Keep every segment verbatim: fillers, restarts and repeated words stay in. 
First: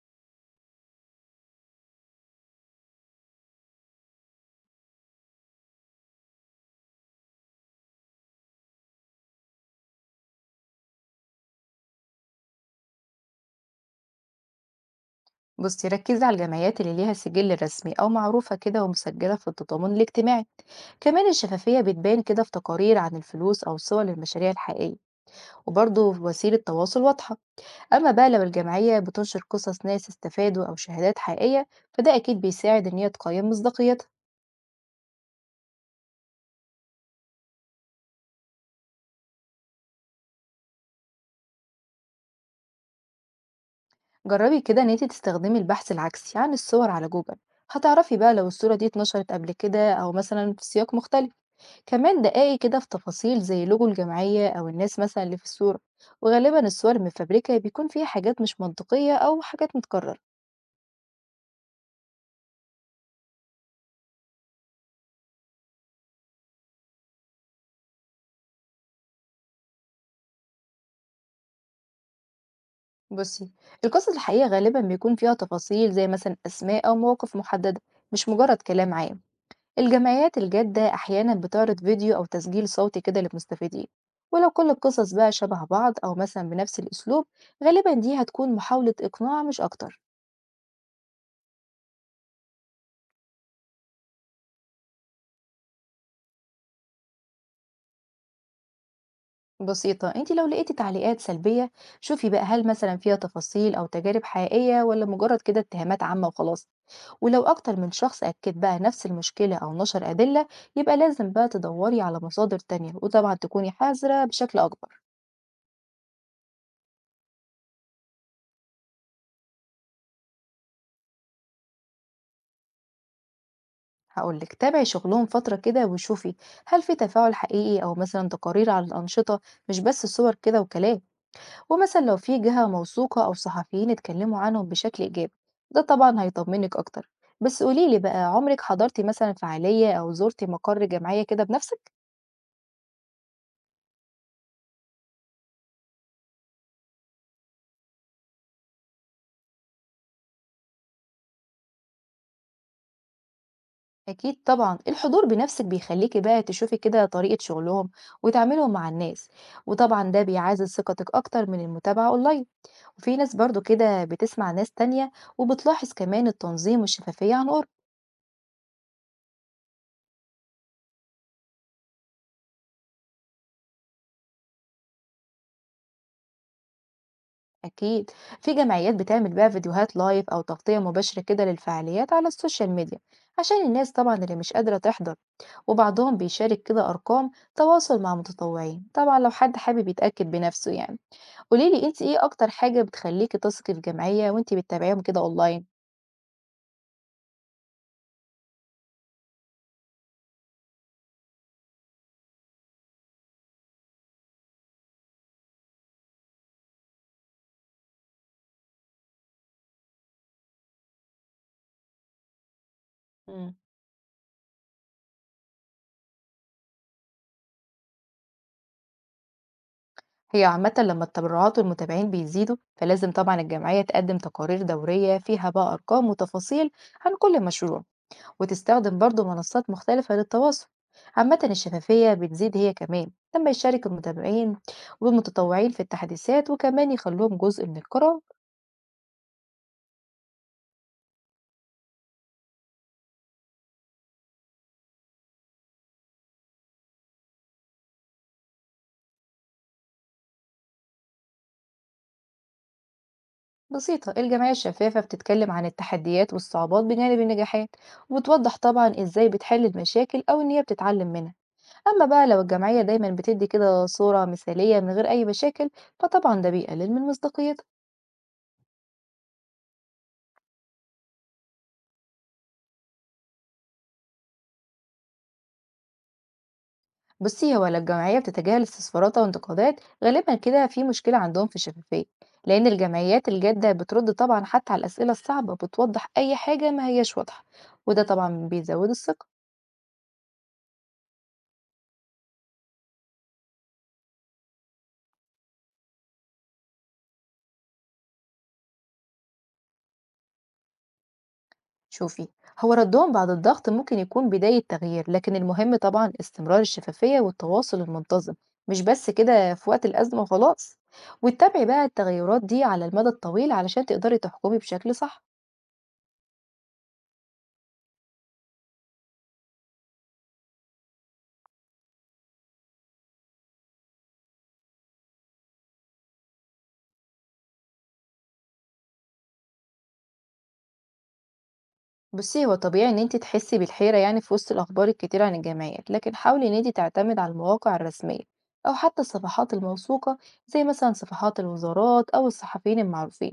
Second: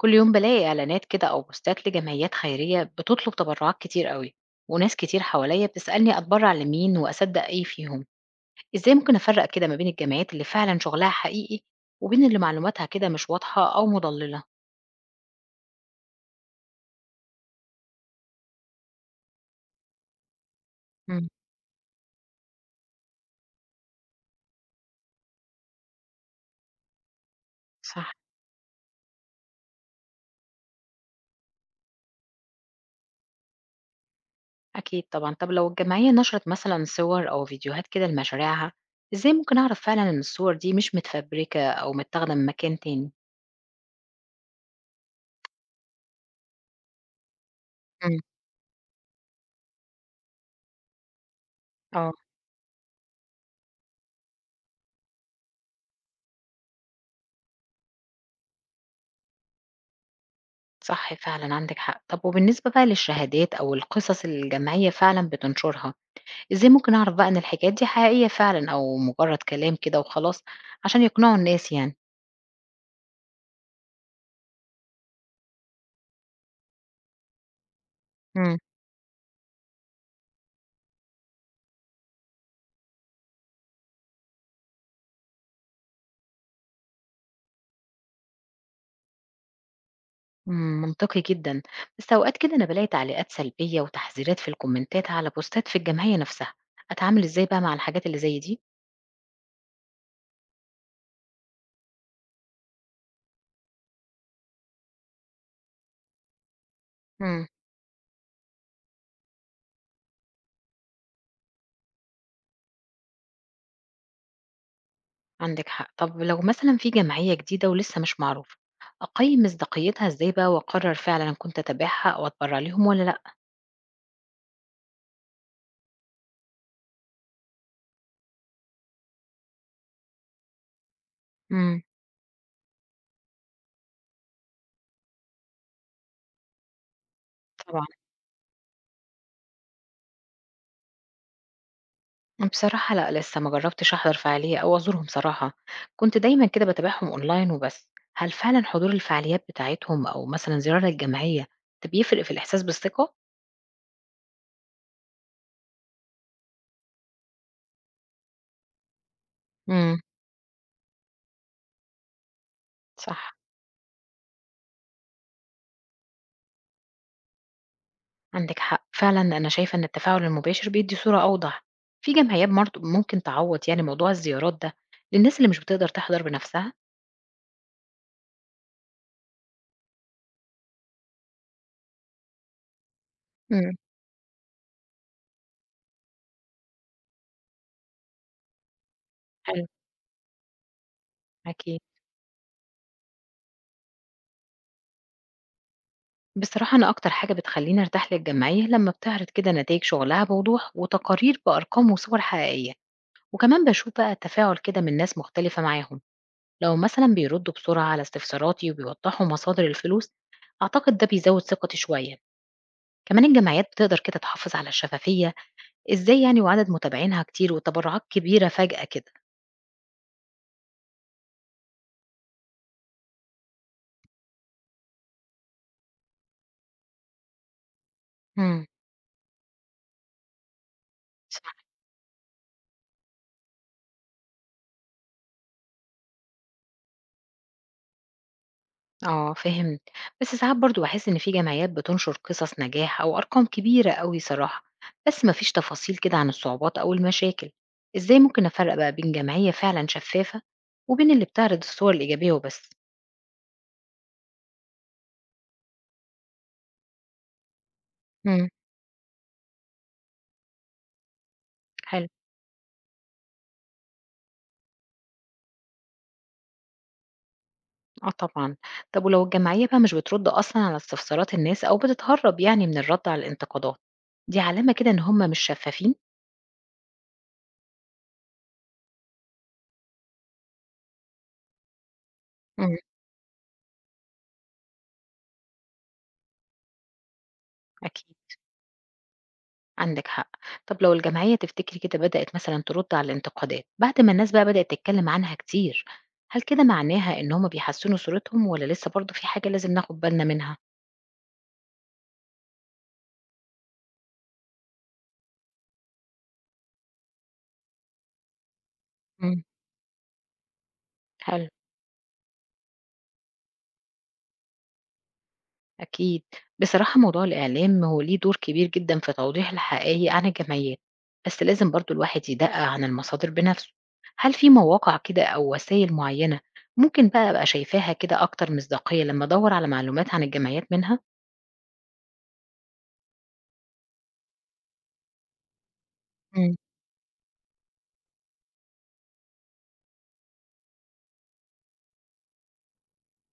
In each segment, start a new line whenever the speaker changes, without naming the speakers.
كل يوم بلاقي إعلانات كده أو بوستات لجمعيات خيرية بتطلب تبرعات كتير قوي. وناس كتير حواليا بتسألني أتبرع لمين وأصدق إيه فيهم. إزاي ممكن أفرق كده ما بين الجمعيات اللي فعلا شغلها حقيقي وبين اللي معلوماتها كده مش واضحة أو مضللة؟
بصي، ركزي على الجمعيات اللي ليها سجل رسمي أو معروفة كده ومسجلة في التضامن الاجتماعي. كمان
مم.
الشفافية بتبان كده في تقارير عن الفلوس أو صور للمشاريع الحقيقية، وبرضه في وسيلة تواصل واضحة. أما
صح.
بقى لو الجمعية بتنشر قصص ناس استفادوا أو شهادات حقيقية، فده أكيد بيساعد إن هي تقيم مصداقيتها.
أكيد طبعا. طب لو الجمعية نشرت مثلا صور أو فيديوهات كده لمشاريعها، إزاي ممكن أعرف فعلا إن الصور دي مش متفبركة أو متاخدة من مكان تاني؟
جربي كده إن انتي تستخدمي البحث العكسي عن الصور على جوجل، هتعرفي
مم.
بقى لو الصورة دي اتنشرت قبل كده أو مثلا في سياق مختلف.
اه.
كمان دقايق كده في تفاصيل زي لوجو الجمعية أو الناس مثلا اللي في الصورة، وغالبا الصور المفبركة بيكون فيها حاجات مش منطقية أو حاجات متكررة.
صح فعلًا، عندِك حق. طب وبالنسبة بقى للشهادات أو القصص اللي الجمعية فعلًا بتنشرها، إزاي ممكن أعرف بقى إن الحكايات دي حقيقية فعلًا أو مجرد كلام كده وخلاص عشان يقنعوا الناس يعني؟
بصي، القصص الحقيقية غالبا بيكون فيها تفاصيل زي مثلا أسماء أو مواقف محددة، مش مجرد
امم.
كلام عام. الجمعيات الجادة أحيانا بتعرض فيديو أو تسجيل صوتي كده للمستفيدين، ولو كل القصص بقى شبه بعض أو مثلا بنفس الأسلوب، غالبا دي هتكون محاولة إقناع مش أكتر.
إمم، منطقي جدًا. بس أوقات كده أنا بالاقي تعليقات سلبية وتحذيرات في الكومنتات على بوستات في الجمعية نفسها، أتعامل إزاي بقى مع الحاجات اللي زي دي؟
بسيطة، انت لو لقيتي تعليقات سلبية، شوفي بقى هل مثلا فيها تفاصيل او تجارب حقيقية ولا مجرد كده اتهامات عامة وخلاص. ولو
امم.
اكتر من شخص اكد بقى نفس المشكلة او نشر ادلة، يبقى لازم بقى تدوري على مصادر تانية، وطبعا تكوني حذرة بشكل اكبر.
عندِك حق. طب لو مثلًا في جمعية جديدة ولسه مش معروفة، أقيم مصداقيتها إزاي بقى وأقرر فعلًا إن كنت أتابعها أو أتبرع ليهم والّا لأ؟
هقولك تابعي شغلهم فترة كده وشوفي هل في تفاعل حقيقي او مثلا تقارير على الانشطة، مش بس صور كده وكلام.
امم،
ومثلا لو في جهة موثوقة أو صحفيين اتكلموا عنهم بشكل إيجابي، ده طبعا هيطمنك أكتر. بس
طبعًا.
قوليلي بقى، عمرك حضرتي مثلا فعالية أو زرتي مقر جمعية كده بنفسك؟
بصراحة لأ، لسه ما جرّبتش أحضر فعالية أو أزورهم صراحة، كنت دايمًا كده باتابعهم أونلاين وبس، هل فعلًا حضور الفعاليات بتاعتهم أو مثلًا زيارة للجمعية ده بيفرق في الإحساس بالثقة؟
أكيد طبعا الحضور بنفسك بيخليكي بقى تشوفي كده طريقة شغلهم وتعاملهم مع الناس،
إمم،
وطبعا ده بيعزز ثقتك أكتر من المتابعة أونلاين. وفي
صح،
ناس برضو كده بتسمع ناس تانية، وبتلاحظ كمان التنظيم والشفافية عن قرب.
عندِك حق، فعلًا أنا شايفة إن التفاعل المباشر بيدّي صورة أوضح. في جمعيات برضه ممكن تعوّض يعني موضوع الزيارات ده للناس اللي مش بتقدر تحضر بنفسها؟
أكيد، في جمعيات بتعمل بقى فيديوهات لايف أو تغطية مباشرة كده للفعاليات على السوشيال ميديا عشان
إمم،
الناس طبعا اللي مش قادرة تحضر. وبعضهم بيشارك كده أرقام تواصل مع متطوعين طبعا لو حد
حلو،
حابب يتأكد بنفسه يعني.
أكيد.
قوليلي انت، ايه أكتر حاجة بتخليكي تثقي في جمعية وانت بتتابعيهم كده أونلاين؟
بصراحة أنا أكتر حاجة بتخلّيني أرتاح للجمعية لمّا بتعرض كده نتايج شغلها بوضوح وتقارير بأرقام وصور حقيقية. وكمان بشوف بقى تفاعل كده من ناس مختلفة معاهم. لو مثلا بيردوا بسرعة على استفساراتي وبيوضحوا مصادر الفلوس، أعتقد ده بيزود ثقتي شوية. كمان
مم.
الجمعيات بتقدر كده تحافظ على الشفافية إزاي يعني وعدد متابعينها كتير وتبرعات كبيرة فجأة كده؟
هي عامة لما التبرعات والمتابعين بيزيدوا فلازم طبعا الجمعية تقدم تقارير دورية فيها بقى أرقام وتفاصيل عن كل مشروع،
امم.
وتستخدم برضه منصات مختلفة للتواصل. عامة الشفافية بتزيد هي كمان لما يشارك المتابعين والمتطوعين في التحديثات، وكمان يخلوهم جزء من القرار.
اه فهمت. بس ساعات برضو بحس إن في جمعيات بتنشر قصص نجاح أو أرقام كبيرة أوي صراحة، بس مفيش تفاصيل كده عن الصعوبات أو المشاكل. إزاي ممكن أفرق بقى بين جمعية فعلا شفافة وبين اللي بتعرض الصور الإيجابية وبس؟
بسيطة، الجمعية الشفافة بتتكلم عن التحديات والصعوبات بجانب النجاحات، وبتوضح طبعا ازاي بتحل المشاكل او ان هي بتتعلم منها. اما
حلو،
بقى لو الجمعية دايما بتدي كده صورة مثالية من غير اي مشاكل، فطبعا ده بيقلل من مصداقيتها.
آه طبعًا. طب ولو الجمعية بقى مش بترُد أصلًا على استفسارات الناس أو بتتهرّب يعني من الرد على الانتقادات، دي علامة كده إن هم مش شفافين؟
بصي، هو لو الجمعية بتتجاهل استفسارات أو انتقادات، غالبا كده في مشكلة عندهم في الشفافية. لأن
إمم،
الجمعيات الجادة بترد طبعا حتى على الأسئلة الصعبة، بتوضح أي حاجة ما هياش واضحة، وده
أكيد،
طبعا بيزود الثقة.
عندِك حق. طب لو الجمعية تفتكري كده بدأت مثلًا ترد على الانتقادات بعد ما الناس بقى بدأت تتكلم عنها كتير، هل كده معناها إن هم بيحسّنوا صورتهم والّا لسه برضه في حاجة لازم ناخد بالنا منها؟
شوفي، هو ردهم بعد الضغط ممكن يكون بداية تغيير، لكن المهم طبعا استمرار الشفافية والتواصل المنتظم، مش بس
إمم،
كده في وقت الأزمة وخلاص.
حلو.
وتتابعي بقى التغيرات دي على المدى الطويل علشان تقدري تحكمي بشكل صح.
أكيد. بصراحة موضوع الإعلام هو ليه دور كبير جدا في توضيح الحقائق عن الجمعيات، بس لازم برضو الواحد يدقق عن المصادر بنفسه. هل في مواقع كده أو وسائل معينة ممكن بقى أبقى شايفاها كده أكتر مصداقية لما أدور على معلومات عن الجمعيات منها؟
بُصّي، هو طبيعي إن أنتِ تحسّي بالحيرة يعني في وسط الأخبار الكتيرة عن الجمعيات، لكن حاولي إن
مم.
أنتِ تعتمدي على المواقع الرسمية أو حتى الصفحات الموثوقة، زي مثلًا صفحات الوزارات أو الصحفيين المعروفين.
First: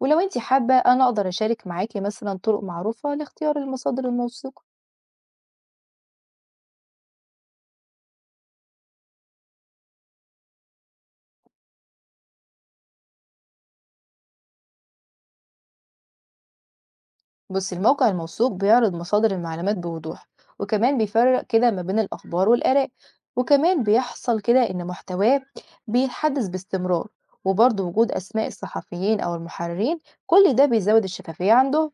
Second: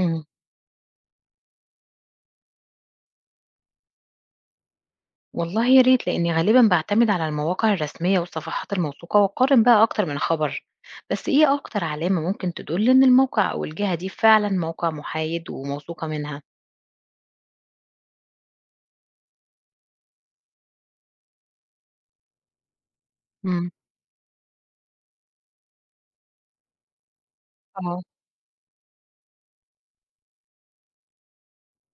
ولو أنتِ حابة أنا أقدر أشارك معاكِ مثلًا طرق معروفة لاختيار المصادر الموثوقة.
والله يا ريت، لأني غالبا بعتمد على المواقع الرسمية والصفحات الموثوقة وأقارن بقى أكتر من خبر. بس إيه أكتر علامة ممكن تدل إن الموقع أو الجهة دي فعلا موقع محايد وموثوقة منها؟
بص، الموقع الموثوق بيعرض مصادر المعلومات بوضوح، وكمان بيفرق كده ما بين الأخبار والآراء،
مم.
وكمان بيحصل كده إن محتواه بيتحدث باستمرار. وبرضه
اه
وجود أسماء الصحفيين أو المحررين، كل ده بيزود الشفافية عنده.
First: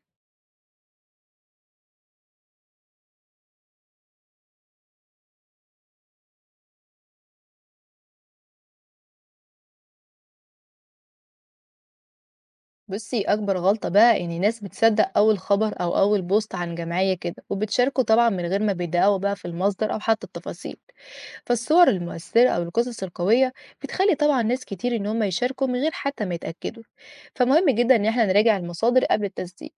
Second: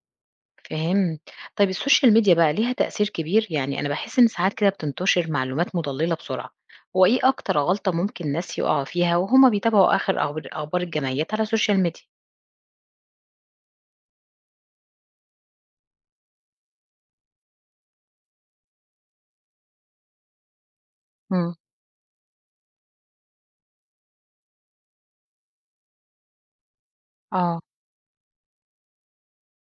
فهمت. طيب السوشيال ميديا بقى ليها تأثير كبير؟ يعني أنا باحس إن ساعات كده بتنتشر معلومات مضلّلة بسرعة، هو إيه أكتر غلطة ممكن الناس يقعوا فيها وهُم بيتابعوا آخر أخبار أخبار الجمعيات على السوشيال ميديا؟
بصي، أكبر غلطة بقى إن ناس بتصدق أول خبر أو أول بوست عن جمعية كده وبتشاركه طبعا من غير ما بيدققوا بقى في المصدر أو حتى التفاصيل.
إمم.
فالصور المؤثرة أو القصص القوية بتخلي طبعا ناس كتير إن هم يشاركوا من غير حتى ما يتأكدوا.
آه،
فمهم جدا إن احنا نراجع المصادر قبل التصديق.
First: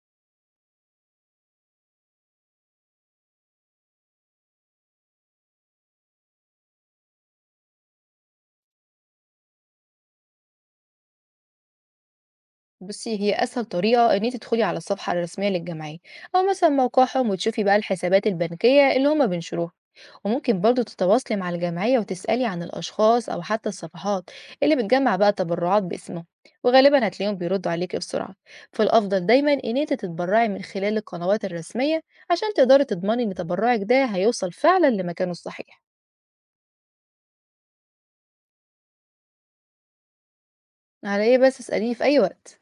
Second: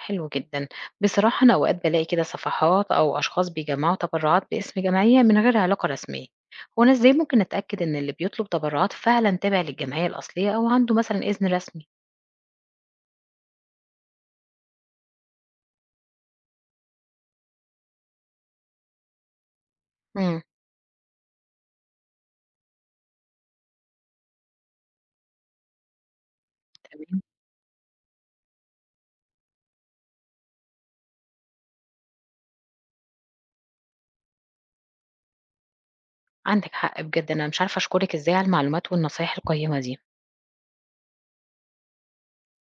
حلو جدًا. بصراحة أنا أوقات بالاقي كده صفحات أو أشخاص بيجمّعوا تبرعات باسم جمعية من غير علاقة رسمية، هو أنا إزاي ممكن أتأكد إن اللي بيطلب تبرعات فعلًا تابع للجمعية الأصلية أو عنده مثلًا إذن رسمي؟
بصي، هي أسهل طريقة إن انت تدخلي على الصفحة الرسمية للجمعية أو مثلا موقعهم، وتشوفي بقى الحسابات البنكية اللي هم بينشروها.
إمم.
وممكن برضو تتواصلي مع الجمعية وتسألي عن الأشخاص أو حتى الصفحات اللي بتجمع بقى تبرعات باسمهم، وغالبا
تمام،
هتلاقيهم بيردوا عليكي بسرعة. فالأفضل دايما إن انت تتبرعي من خلال القنوات الرسمية عشان تقدري تضمني إن تبرعك ده هيوصل فعلا لمكانه الصحيح.
عندِك حق بجد، أنا مش عارفة أشكرِك إزاي على المعلومات والنصايح القيّمة دي.
على إيه بس، اسأليني في أي وقت.